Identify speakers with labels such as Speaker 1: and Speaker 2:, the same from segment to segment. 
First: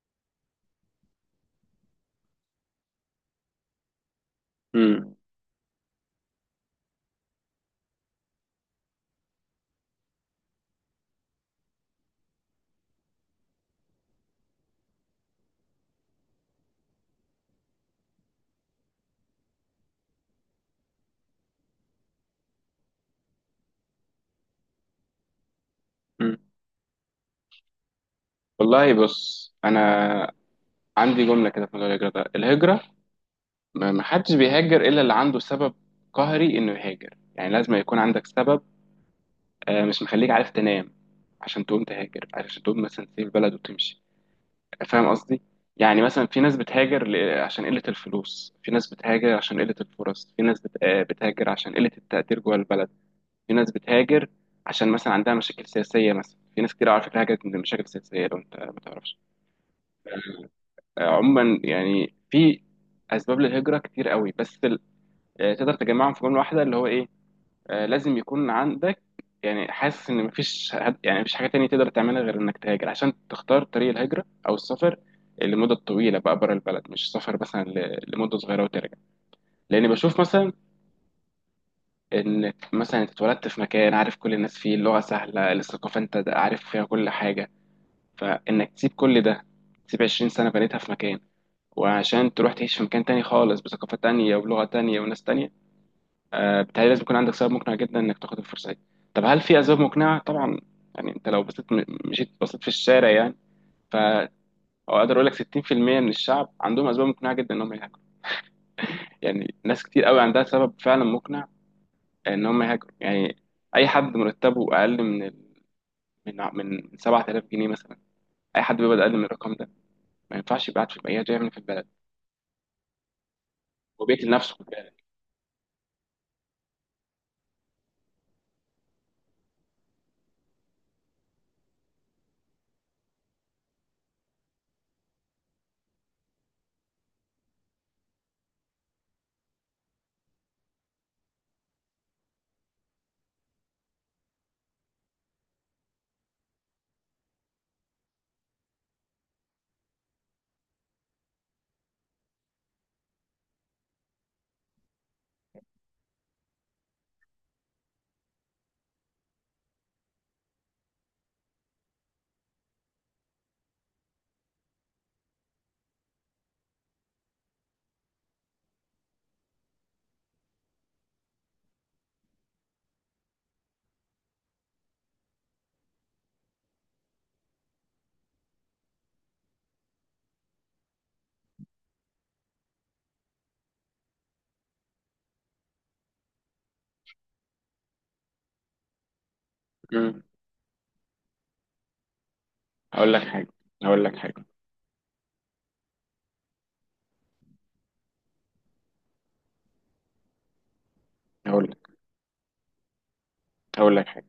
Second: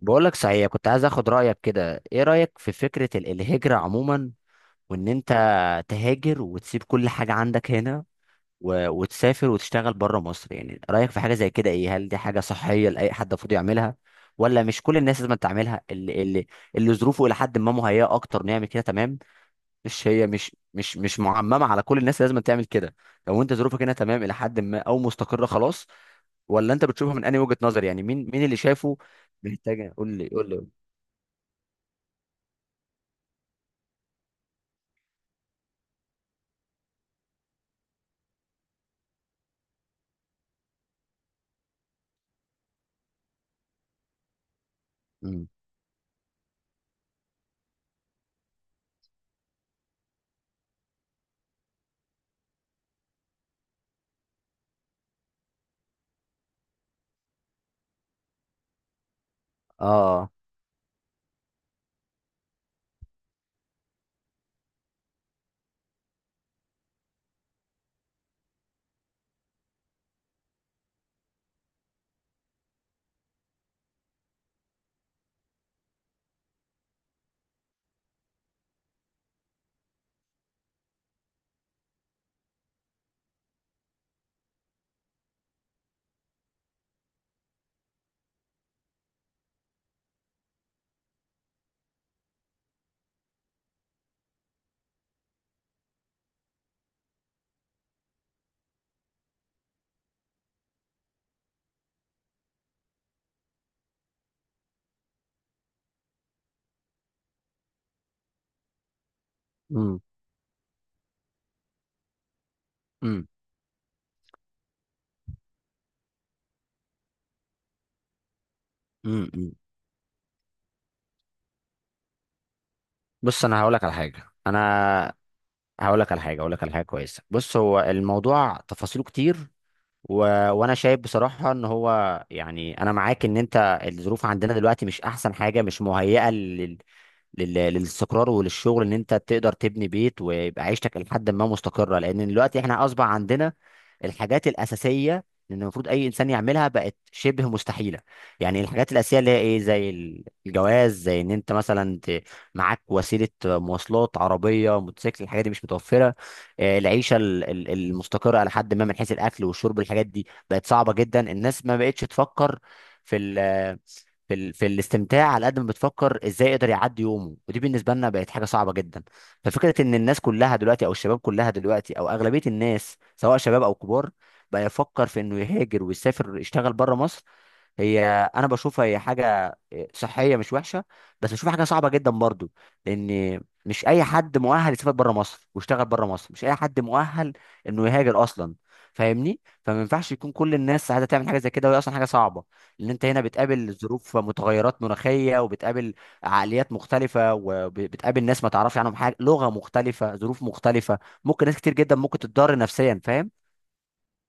Speaker 1: بقولك صحيح، كنت عايز اخد رأيك كده. ايه رأيك في فكرة الهجرة عموما، وان
Speaker 2: امم
Speaker 1: انت تهاجر وتسيب كل حاجة عندك هنا و... وتسافر وتشتغل بره مصر؟ يعني رأيك في حاجة زي كده ايه؟ هل دي حاجة صحية لأي حد المفروض يعملها، ولا مش كل الناس لازم تعملها؟ اللي ظروفه الى حد ما مهيئة اكتر نعمل كده، تمام؟ مش هي مش معممة على كل الناس لازم تعمل كده. لو انت ظروفك هنا تمام الى حد ما او مستقرة خلاص،
Speaker 2: امم
Speaker 1: ولا انت بتشوفها من انهي وجهة نظر؟ يعني مين اللي
Speaker 2: والله،
Speaker 1: شايفه
Speaker 2: بص
Speaker 1: محتاج؟ قول لي
Speaker 2: انا
Speaker 1: قول لي.
Speaker 2: عندي جمله كده في موضوع الهجره ده. الهجره ما حدش بيهاجر الا اللي عنده سبب قهري انه يهاجر، يعني لازم يكون عندك سبب مش مخليك عارف تنام عشان تقوم تهاجر، عشان تقوم مثلا تسيب البلد وتمشي، فاهم قصدي؟
Speaker 1: مم.
Speaker 2: يعني مثلا في ناس بتهاجر عشان قله الفلوس، في ناس بتهاجر عشان قله الفرص، في ناس بتهاجر عشان قله التقدير جوه البلد. في ناس بتهاجر عشان مثلا عندها مشاكل سياسيه، مثلا في ناس كتير على فكره هاجرت من مشاكل سياسيه لو انت ما تعرفش.
Speaker 1: اه.
Speaker 2: عموما يعني في اسباب للهجره كتير قوي، بس يعني تقدر تجمعهم في جمله واحده اللي هو ايه؟ لازم يكون عندك، يعني حاسس ان يعني مفيش حاجه تانية تقدر تعملها غير انك تهاجر، عشان تختار طريق الهجره او السفر لمده طويله بقى بره البلد، مش سفر مثلا لمده صغيره وترجع. لان بشوف مثلا ان مثلا انت اتولدت في مكان عارف كل الناس فيه، اللغه سهله، الثقافه انت عارف فيها كل حاجه، فانك تسيب كل ده، تسيب 20 سنه بنيتها في مكان، وعشان تروح تعيش في مكان تاني خالص بثقافة تانية وبلغة تانية وناس تانية، بتهيألي لازم يكون عندك سبب مقنع جدا إنك تاخد الفرصة دي. طب هل في أسباب مقنعة؟ طبعا. يعني أنت لو بصيت مشيت بصيت في الشارع يعني، ف أو أقدر أقول لك 60% من الشعب عندهم أسباب مقنعة جدا إن هم يهاجروا. يعني ناس
Speaker 1: مم.
Speaker 2: كتير قوي عندها سبب فعلا مقنع إن هم يهاجروا.
Speaker 1: مم.
Speaker 2: يعني أي حد مرتبه أقل من من 7000 جنيه مثلا، أي حد بيقبض أقل من
Speaker 1: مم. مم.
Speaker 2: الرقم ده ما ينفعش يبقى قاعد في البلد، يعمل إيه في البلد
Speaker 1: بص
Speaker 2: وبيقتل نفسه في البلد؟
Speaker 1: انا هقول لك على حاجه هقول لك على حاجه كويسه. بص، هو الموضوع تفاصيله كتير، و... وانا شايف بصراحه ان هو، يعني انا معاك، ان انت الظروف عندنا دلوقتي مش احسن حاجه، مش مهيئه للاستقرار وللشغل، ان انت تقدر تبني بيت ويبقى عيشتك لحد ما مستقره. لان دلوقتي احنا اصبح عندنا الحاجات الاساسيه اللي المفروض اي انسان يعملها بقت شبه مستحيله. يعني الحاجات الاساسيه اللي هي ايه، زي الجواز، زي ان انت مثلا معاك وسيله مواصلات، عربيه، موتوسيكل، الحاجات دي مش متوفره. العيشه المستقره على حد ما من حيث الاكل والشرب، الحاجات دي بقت صعبه جدا. الناس ما بقتش تفكر في في الاستمتاع، على قد ما بتفكر ازاي يقدر يعدي يومه، ودي بالنسبه لنا بقت حاجه صعبه جدا. ففكره ان الناس كلها دلوقتي او الشباب كلها دلوقتي او اغلبيه الناس سواء شباب او كبار بقى يفكر في انه يهاجر ويسافر يشتغل بره مصر، هي انا بشوفها هي حاجه صحيه مش وحشه، بس بشوفها حاجه صعبه جدا برضو. لان مش اي حد مؤهل يسافر بره مصر ويشتغل بره مصر، مش اي حد مؤهل انه يهاجر اصلا، فاهمني؟ فما ينفعش
Speaker 2: مم.
Speaker 1: يكون كل الناس عايزه تعمل حاجه زي كده وهي اصلا حاجه صعبه. لان انت
Speaker 2: هقول
Speaker 1: هنا
Speaker 2: لك حاجة
Speaker 1: بتقابل
Speaker 2: هقول لك
Speaker 1: ظروف،
Speaker 2: حاجة
Speaker 1: متغيرات مناخيه، وبتقابل عقليات مختلفه، وبتقابل ناس ما تعرفش عنهم حاجه، لغه مختلفه، ظروف مختلفه، ممكن ناس
Speaker 2: هقول
Speaker 1: كتير
Speaker 2: لك
Speaker 1: جدا ممكن تتضرر نفسيا، فاهم؟
Speaker 2: هقول لك حاجه.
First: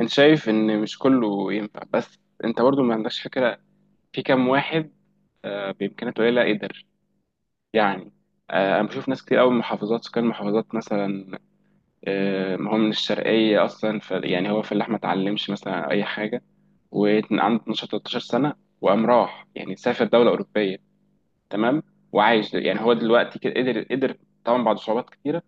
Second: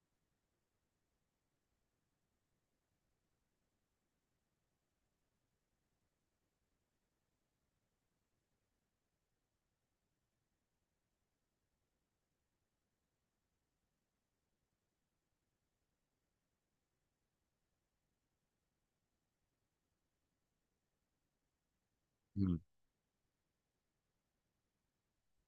Speaker 2: انت شايف ان مش كله ينفع، بس انت برضو ما عندكش فكره في كام واحد بامكانيات قليله قدر. يعني انا بشوف ناس كتير قوي من محافظات، سكان محافظات مثلا، ما هو من الشرقيه اصلا، ف يعني هو في اللحمه ما اتعلمش مثلا اي حاجه، وعنده 12 13 سنه، وقام راح يعني سافر دوله اوروبيه، تمام؟ وعايش،
Speaker 1: مم.
Speaker 2: يعني هو دلوقتي كده قدر طبعا بعد صعوبات كتيره،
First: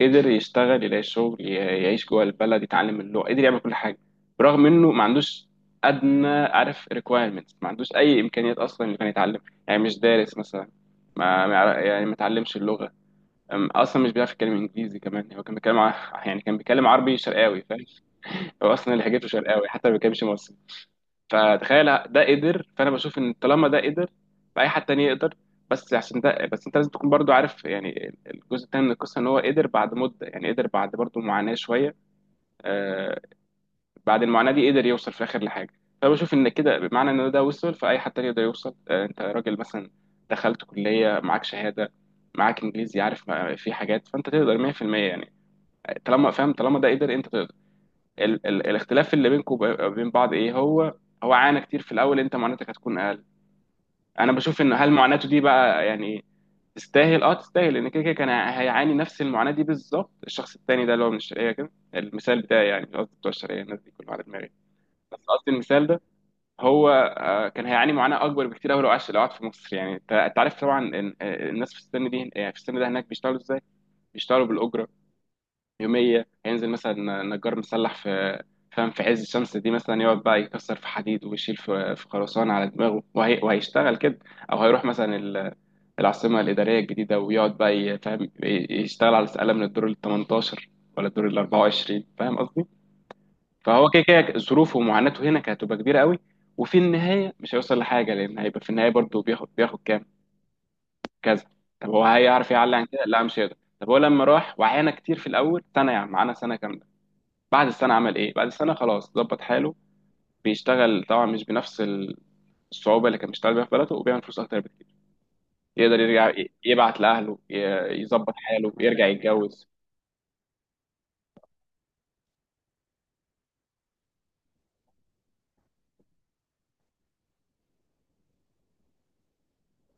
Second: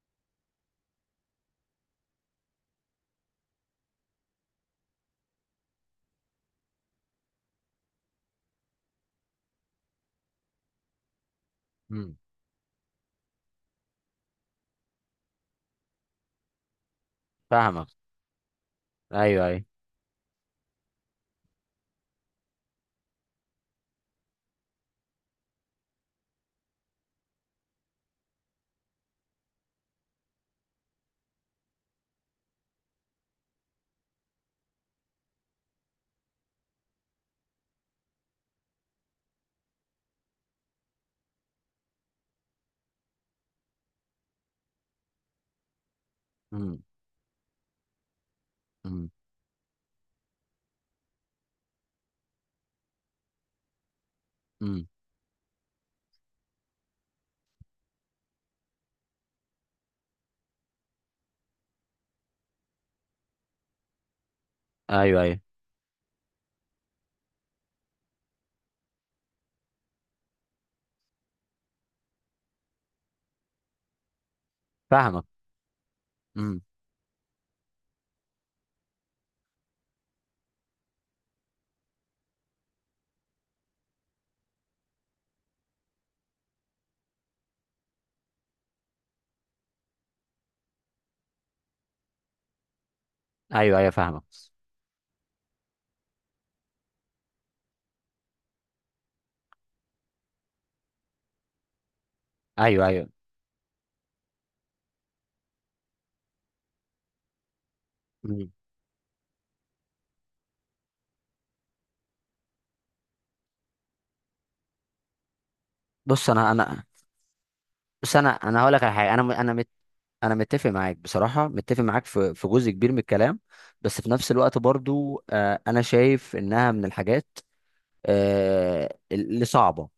Speaker 2: قدر يشتغل، يلاقي شغل، يعيش جوه البلد، يتعلم اللغه، قدر يعمل كل حاجه، برغم انه ما عندوش ادنى، عارف، requirements، ما عندوش اي امكانيات اصلا انه كان يتعلم. يعني مش دارس مثلا، ما ما يعرف- يعني ما
Speaker 1: مم.
Speaker 2: اتعلمش اللغه، اصلا مش بيعرف يتكلم انجليزي كمان، هو كان بيتكلم يعني كان بيتكلم عربي شرقاوي، فاهم؟
Speaker 1: فاهمك.
Speaker 2: هو اصلا لهجته
Speaker 1: ايوه ايوه.
Speaker 2: شرقاوي حتى ما بيتكلمش مصري. فتخيل ده قدر، فانا بشوف ان طالما ده قدر فاي حد تاني يقدر. بس عشان ده، بس انت لازم تكون برضو عارف يعني الجزء التاني من القصه، ان هو قدر بعد مده، يعني قدر بعد برضو معاناه شويه، آه بعد المعاناه دي قدر يوصل في الاخر لحاجه. فبشوف ان كده، بمعنى ان ده وصل فاي حد تاني يقدر يوصل. آه انت راجل مثلا، دخلت كليه، معاك شهاده، معاك انجليزي، عارف، ما- في حاجات، فانت تقدر 100% يعني، طالما فاهم، طالما
Speaker 1: مم.
Speaker 2: ده قدر انت تقدر. ال ال
Speaker 1: مم.
Speaker 2: الاختلاف اللي بينكم وبين بعض ايه هو؟ هو عانى كتير في الاول، انت معاناتك هتكون اقل. انا بشوف ان
Speaker 1: مم.
Speaker 2: هل معاناته دي بقى يعني تستاهل؟ اه تستاهل، لان كده كده كان هيعاني نفس المعاناه دي بالظبط. الشخص التاني ده اللي هو من الشرقيه كده، المثال بتاعي يعني، قصدي بتوع الشرقيه الناس دي كلهم على دماغي، بس
Speaker 1: ايوه ايوه
Speaker 2: قصدي المثال ده، هو كان هيعاني معاناه اكبر بكتير قوي لو عاش، لو قعد في مصر يعني. انت، أنت عارف طبعا الناس في السن دي، يعني في السن ده هناك بيشتغلوا ازاي؟ بيشتغلوا بالاجره
Speaker 1: فاهمك.
Speaker 2: يوميه،
Speaker 1: امم.
Speaker 2: هينزل مثلا نجار مسلح في، فاهم، في عز الشمس دي مثلا، يقعد بقى يكسر في حديد ويشيل في في خرسانه على دماغه، وهي وهيشتغل كده. او هيروح مثلا العاصمه الاداريه الجديده، ويقعد بقى فاهم، يشتغل على سقاله من الدور ال 18 ولا الدور ال 24، فاهم قصدي؟
Speaker 1: ايوه
Speaker 2: فهو
Speaker 1: ايوه
Speaker 2: كده
Speaker 1: فاهمك.
Speaker 2: كده ظروفه ومعاناته هنا كانت هتبقى كبيره قوي، وفي النهايه مش هيوصل لحاجه، لان هيبقى في النهايه برضه بياخد كام، كذا. طب هو هيعرف يعلي عن
Speaker 1: ايوه
Speaker 2: كده؟
Speaker 1: ايوه.
Speaker 2: لا مش هيقدر. طب هو لما راح وعانى كتير في الاول سنه، يعني معانا سنه كامله، بعد السنة عمل إيه؟ بعد
Speaker 1: مم.
Speaker 2: السنة خلاص ظبط حاله. بيشتغل طبعا مش بنفس الصعوبة اللي كان بيشتغل بيها في بلده، وبيعمل فلوس أكتر بكتير. يقدر يرجع
Speaker 1: بص انا انا
Speaker 2: يبعت لأهله،
Speaker 1: بص انا
Speaker 2: يظبط
Speaker 1: انا هقول
Speaker 2: حاله،
Speaker 1: لك على
Speaker 2: يرجع
Speaker 1: حاجه، انا م- انا
Speaker 2: يتجوز.
Speaker 1: مت انا متفق معاك بصراحه، متفق معاك في جزء كبير من الكلام. بس في نفس الوقت برضو، انا شايف انها من الحاجات، اللي صعبه.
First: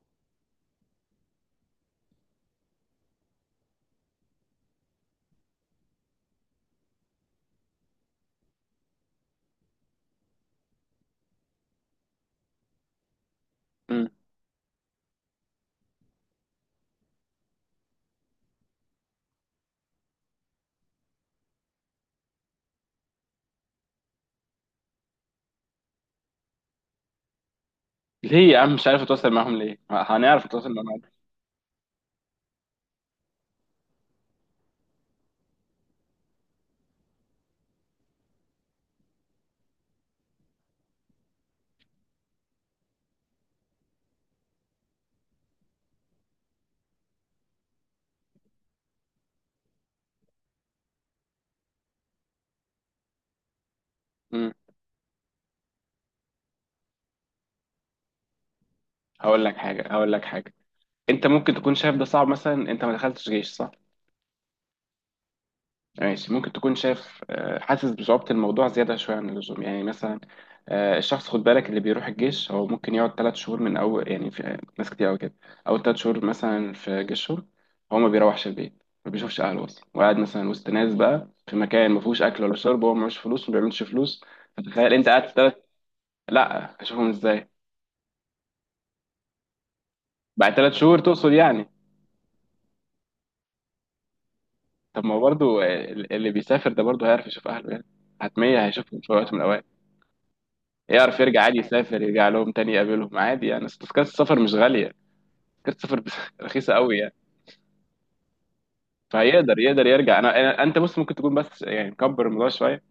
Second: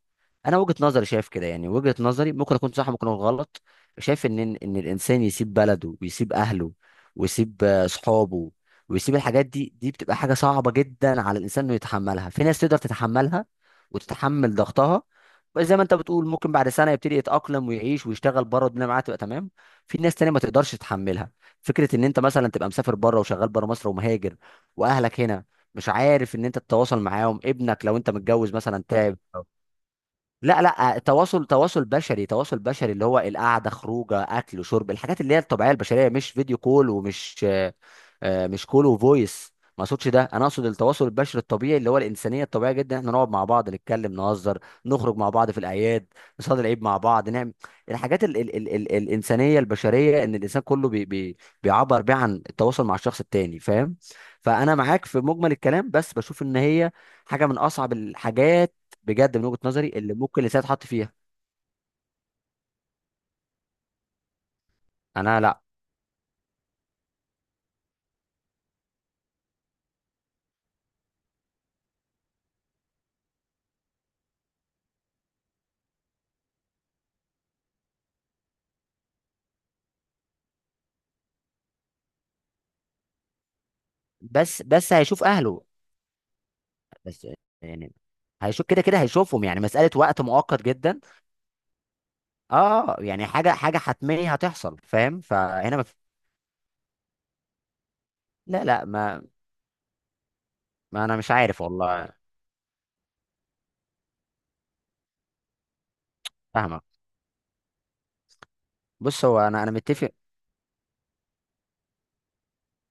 Speaker 1: انا وجهة نظري شايف كده، يعني وجهة نظري ممكن اكون صح ممكن اكون غلط. شايف ان الانسان يسيب بلده ويسيب اهله ويسيب صحابه ويسيب الحاجات دي، دي بتبقى حاجة صعبة جدا على الانسان انه يتحملها. في ناس تقدر تتحملها
Speaker 2: مم.
Speaker 1: وتتحمل ضغطها، بس زي ما انت بتقول، ممكن بعد سنة يبتدي يتأقلم ويعيش ويشتغل بره والدنيا معاه تبقى تمام. في ناس تانية ما تقدرش تتحملها. فكرة ان انت مثلا تبقى مسافر بره وشغال بره مصر ومهاجر، واهلك هنا مش عارف ان انت تتواصل معاهم، ابنك لو انت
Speaker 2: ليه
Speaker 1: متجوز
Speaker 2: يا عم
Speaker 1: مثلا،
Speaker 2: مش عارف
Speaker 1: تعب.
Speaker 2: أتواصل معاهم ليه؟ ما هنعرف
Speaker 1: لا
Speaker 2: نتواصل
Speaker 1: لا،
Speaker 2: معاهم.
Speaker 1: تواصل بشري اللي هو القعده، خروجه، اكل، شرب، الحاجات اللي هي الطبيعيه البشريه، مش فيديو كول ومش مش كول وفويس. ما اقصدش ده، انا اقصد التواصل البشري الطبيعي اللي هو الانسانيه الطبيعيه جدا، احنا نقعد مع بعض نتكلم نهزر، نخرج مع بعض في الاعياد، نصلي العيد مع بعض، نعمل الحاجات ال ال ال ال الانسانيه البشريه ان الانسان كله بي بي بيعبر بيها عن التواصل مع الشخص التاني، فاهم؟
Speaker 2: مم.
Speaker 1: فانا معاك في مجمل الكلام، بس بشوف ان هي حاجه من اصعب الحاجات بجد من وجهة نظري
Speaker 2: هقول
Speaker 1: اللي
Speaker 2: لك
Speaker 1: ممكن
Speaker 2: حاجة،
Speaker 1: لسه يتحط فيها.
Speaker 2: أنت ممكن تكون شايف ده صعب مثلا. أنت ما دخلتش جيش، صح؟
Speaker 1: انا لا.
Speaker 2: ماشي، ممكن تكون شاف، حاسس بصعوبة الموضوع زيادة شوية عن اللزوم يعني. مثلا الشخص، خد بالك، اللي بيروح الجيش هو ممكن يقعد 3 شهور من أول، يعني في ناس كتير أوي كده، أول 3 شهور مثلا في جيشهم هو ما بيروحش البيت، ما بيشوفش أهله أصلا، وقاعد مثلا وسط ناس بقى في مكان ما فيهوش أكل ولا شرب، وهو معهوش فلوس، ما بيعملش فلوس.
Speaker 1: بس
Speaker 2: فتخيل
Speaker 1: بس
Speaker 2: أنت
Speaker 1: هيشوف
Speaker 2: قاعد ثلاث،
Speaker 1: اهله،
Speaker 2: لا هشوفهم
Speaker 1: بس
Speaker 2: إزاي،
Speaker 1: يعني هيشوف كده كده، هيشوفهم يعني، مسألة وقت
Speaker 2: بعد
Speaker 1: مؤقت
Speaker 2: 3 شهور
Speaker 1: جدا.
Speaker 2: تقصد يعني؟
Speaker 1: اه يعني حاجة حتمية هتحصل،
Speaker 2: طب ما هو
Speaker 1: فاهم؟
Speaker 2: برضه،
Speaker 1: فهنا ما في...
Speaker 2: اللي بيسافر ده برضه هيعرف يشوف أهله يعني،
Speaker 1: لا
Speaker 2: حتمية
Speaker 1: لا،
Speaker 2: هيشوفهم في
Speaker 1: ما,
Speaker 2: وقت من الأوقات.
Speaker 1: ما انا
Speaker 2: يعرف
Speaker 1: مش
Speaker 2: يرجع عادي،
Speaker 1: عارف
Speaker 2: يسافر
Speaker 1: والله.
Speaker 2: يرجع لهم تاني يقابلهم عادي يعني، أصل تذكرة السفر مش غالية، تذكرة السفر رخيصة
Speaker 1: فاهمك.
Speaker 2: قوي يعني.
Speaker 1: بص هو
Speaker 2: فهيقدر،
Speaker 1: انا
Speaker 2: يقدر
Speaker 1: متفق.
Speaker 2: يرجع. انت بص ممكن تكون بس يعني مكبر الموضوع شوية،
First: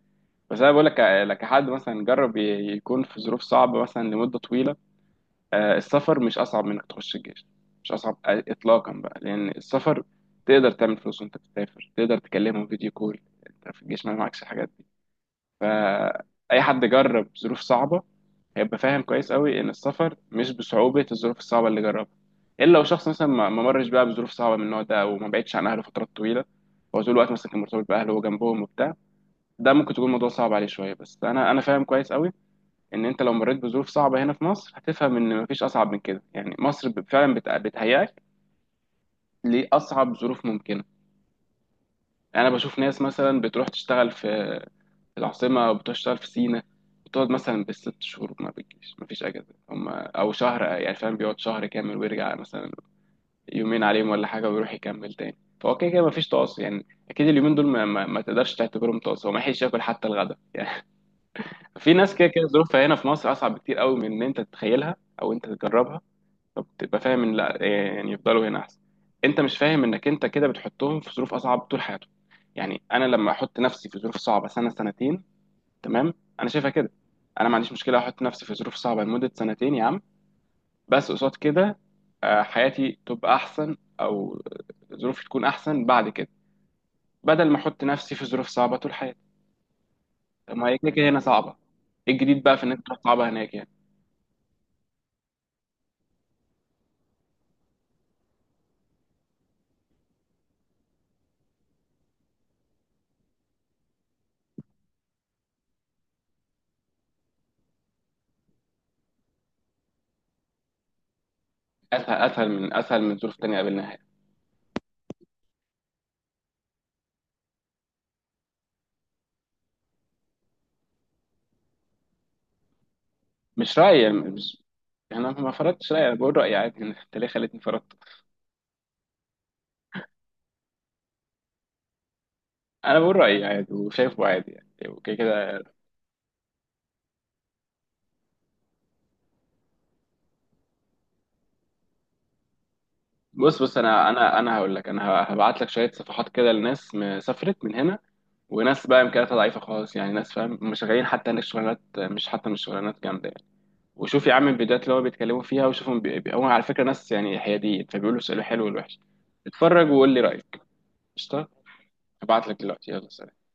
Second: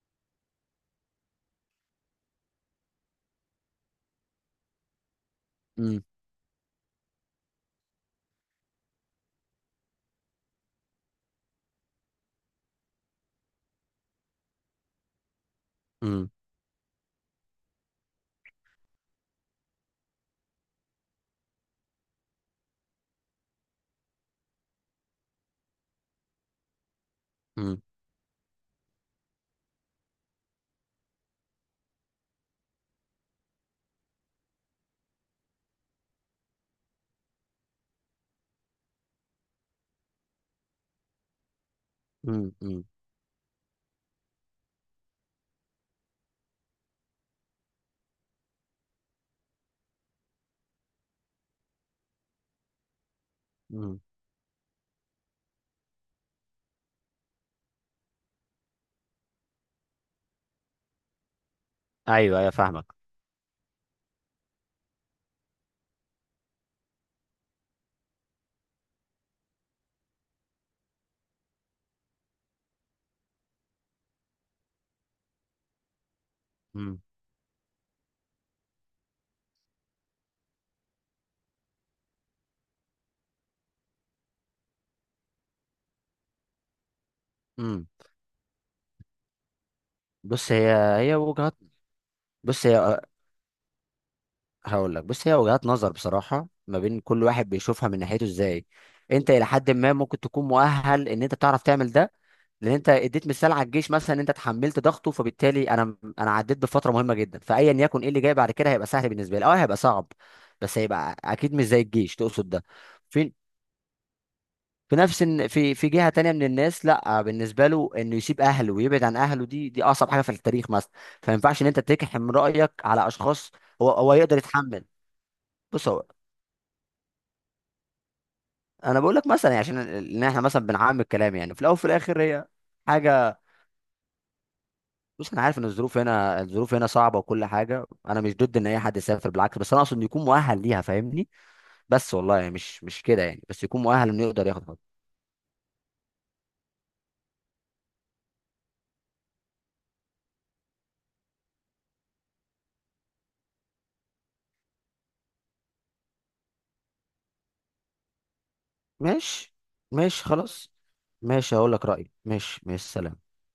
Speaker 2: بس انا بقول لك، لك حد مثلا جرب يكون في ظروف صعبة مثلا لمدة طويلة.
Speaker 1: امم.
Speaker 2: السفر مش اصعب من انك تخش الجيش، مش اصعب اطلاقا بقى، لان السفر تقدر تعمل فلوس وانت بتسافر، تقدر تكلمهم فيديو كول، انت في الجيش ما معكش الحاجات دي.
Speaker 1: امم.
Speaker 2: فأي حد جرب ظروف صعبة هيبقى فاهم كويس قوي إن السفر مش بصعوبة الظروف الصعبة اللي جربها، إلا لو شخص مثلا ما مرش بقى بظروف صعبة من النوع ده، أو ما بعدش عن أهله فترات طويلة، هو طول الوقت مثلا كان
Speaker 1: امم.
Speaker 2: مرتبط بأهله وجنبهم وبتاع، ده ممكن تكون الموضوع صعب عليه شوية. بس أنا فاهم كويس قوي إن أنت لو مريت بظروف صعبة هنا في مصر هتفهم إن مفيش أصعب من كده يعني، مصر فعلا بتهيأك لأصعب ظروف ممكنة. أنا بشوف
Speaker 1: امم.
Speaker 2: ناس مثلا بتروح تشتغل في العاصمة وبتشتغل في سينا، بتقعد مثلا بالست شهور ما بتجيش، مفيش أجازة هم أو شهر، يعني فاهم، بيقعد شهر كامل ويرجع مثلا يومين
Speaker 1: امم.
Speaker 2: عليهم ولا حاجة ويروح يكمل تاني، فهو كده كده مفيش تواصل، يعني أكيد اليومين دول ما تقدرش تعتبرهم تواصل، هو ما يحيش ياكل حتى الغدا يعني. في ناس كده
Speaker 1: ايوه
Speaker 2: كده
Speaker 1: ايوه
Speaker 2: ظروفها
Speaker 1: فاهمك.
Speaker 2: هنا في مصر أصعب بكتير قوي من إن أنت تتخيلها أو أنت تجربها، فبتبقى فاهم إن لا، يعني يفضلوا هنا أحسن. أنت مش فاهم إنك أنت كده بتحطهم في ظروف أصعب طول حياتهم، يعني أنا لما أحط نفسي في ظروف صعبة سنة سنتين، تمام؟ انا شايفها كده،
Speaker 1: امم.
Speaker 2: انا ما عنديش مشكله احط نفسي في ظروف صعبه لمده سنتين يا عم، بس قصاد كده حياتي تبقى احسن او ظروفي تكون احسن بعد كده، بدل ما احط
Speaker 1: امم.
Speaker 2: نفسي في ظروف صعبه طول حياتي.
Speaker 1: بص
Speaker 2: طب ما
Speaker 1: هي
Speaker 2: هي كده كده
Speaker 1: هي
Speaker 2: هنا صعبه،
Speaker 1: وجهات
Speaker 2: ايه الجديد بقى في
Speaker 1: بص
Speaker 2: ان انت تروح
Speaker 1: هي
Speaker 2: صعبه هناك يعني؟
Speaker 1: هقول لك، بص هي وجهات نظر بصراحة، ما بين كل واحد بيشوفها من ناحيته ازاي. انت الى حد ما ممكن تكون مؤهل ان انت تعرف تعمل ده، لان انت اديت مثال على الجيش مثلا ان انت تحملت ضغطه، فبالتالي انا عديت بفتره مهمه جدا فايا يكن ايه اللي جاي بعد كده هيبقى سهل بالنسبه لي. اه هيبقى صعب بس هيبقى اكيد مش زي
Speaker 2: اسهل،
Speaker 1: الجيش
Speaker 2: اسهل
Speaker 1: تقصد ده.
Speaker 2: من اسهل من
Speaker 1: في
Speaker 2: ظروف تانية قابلناها يعني.
Speaker 1: في نفس إن- في في جهه تانية من الناس، لا بالنسبه له انه يسيب اهله ويبعد عن اهله، دي اصعب حاجه في التاريخ مثلا. فما ينفعش ان انت تكحم رايك على اشخاص،
Speaker 2: مش
Speaker 1: هو
Speaker 2: رايي
Speaker 1: هو
Speaker 2: يعني
Speaker 1: يقدر
Speaker 2: مش
Speaker 1: يتحمل.
Speaker 2: يعني انا ما
Speaker 1: بص
Speaker 2: فرضتش
Speaker 1: هو
Speaker 2: رايي، انا بقول رايي عادي انت ليه خليتني فرضت؟
Speaker 1: انا بقول لك مثلا، يعني عشان ان احنا مثلا بنعمم الكلام يعني في الاول وفي الاخر هي
Speaker 2: انا بقول
Speaker 1: حاجه.
Speaker 2: رايي عادي وشايفه عادي يعني وكده
Speaker 1: بص انا عارف
Speaker 2: كده.
Speaker 1: ان الظروف هنا صعبه وكل حاجه، انا مش ضد ان اي حد يسافر بالعكس، بس انا اقصد انه يكون مؤهل ليها، فاهمني؟ بس والله يعني مش كده يعني،
Speaker 2: بص،
Speaker 1: بس
Speaker 2: بص
Speaker 1: يكون
Speaker 2: انا
Speaker 1: مؤهل انه
Speaker 2: انا
Speaker 1: يقدر
Speaker 2: انا
Speaker 1: ياخد
Speaker 2: هقول لك.
Speaker 1: خطوه.
Speaker 2: انا هبعت لك شويه صفحات كده لناس سافرت من هنا، وناس بقى امكانياتها ضعيفه خالص، يعني ناس فاهم مش غايين حتى ان الشغلانات، مش حتى مش شغلانات جامده يعني. وشوف يا عم الفيديوهات اللي هو بيتكلموا فيها، وشوفهم هو على فكره ناس يعني حياديين، فبيقولوا السؤال الحلو والوحش.
Speaker 1: ماشي.
Speaker 2: اتفرج وقول لي
Speaker 1: ماشي
Speaker 2: رايك.
Speaker 1: خلاص.
Speaker 2: قشطه.
Speaker 1: ماشي هقول لك رايي.
Speaker 2: هبعت لك
Speaker 1: ماشي ماشي.
Speaker 2: دلوقتي، يلا
Speaker 1: سلام.
Speaker 2: سلام.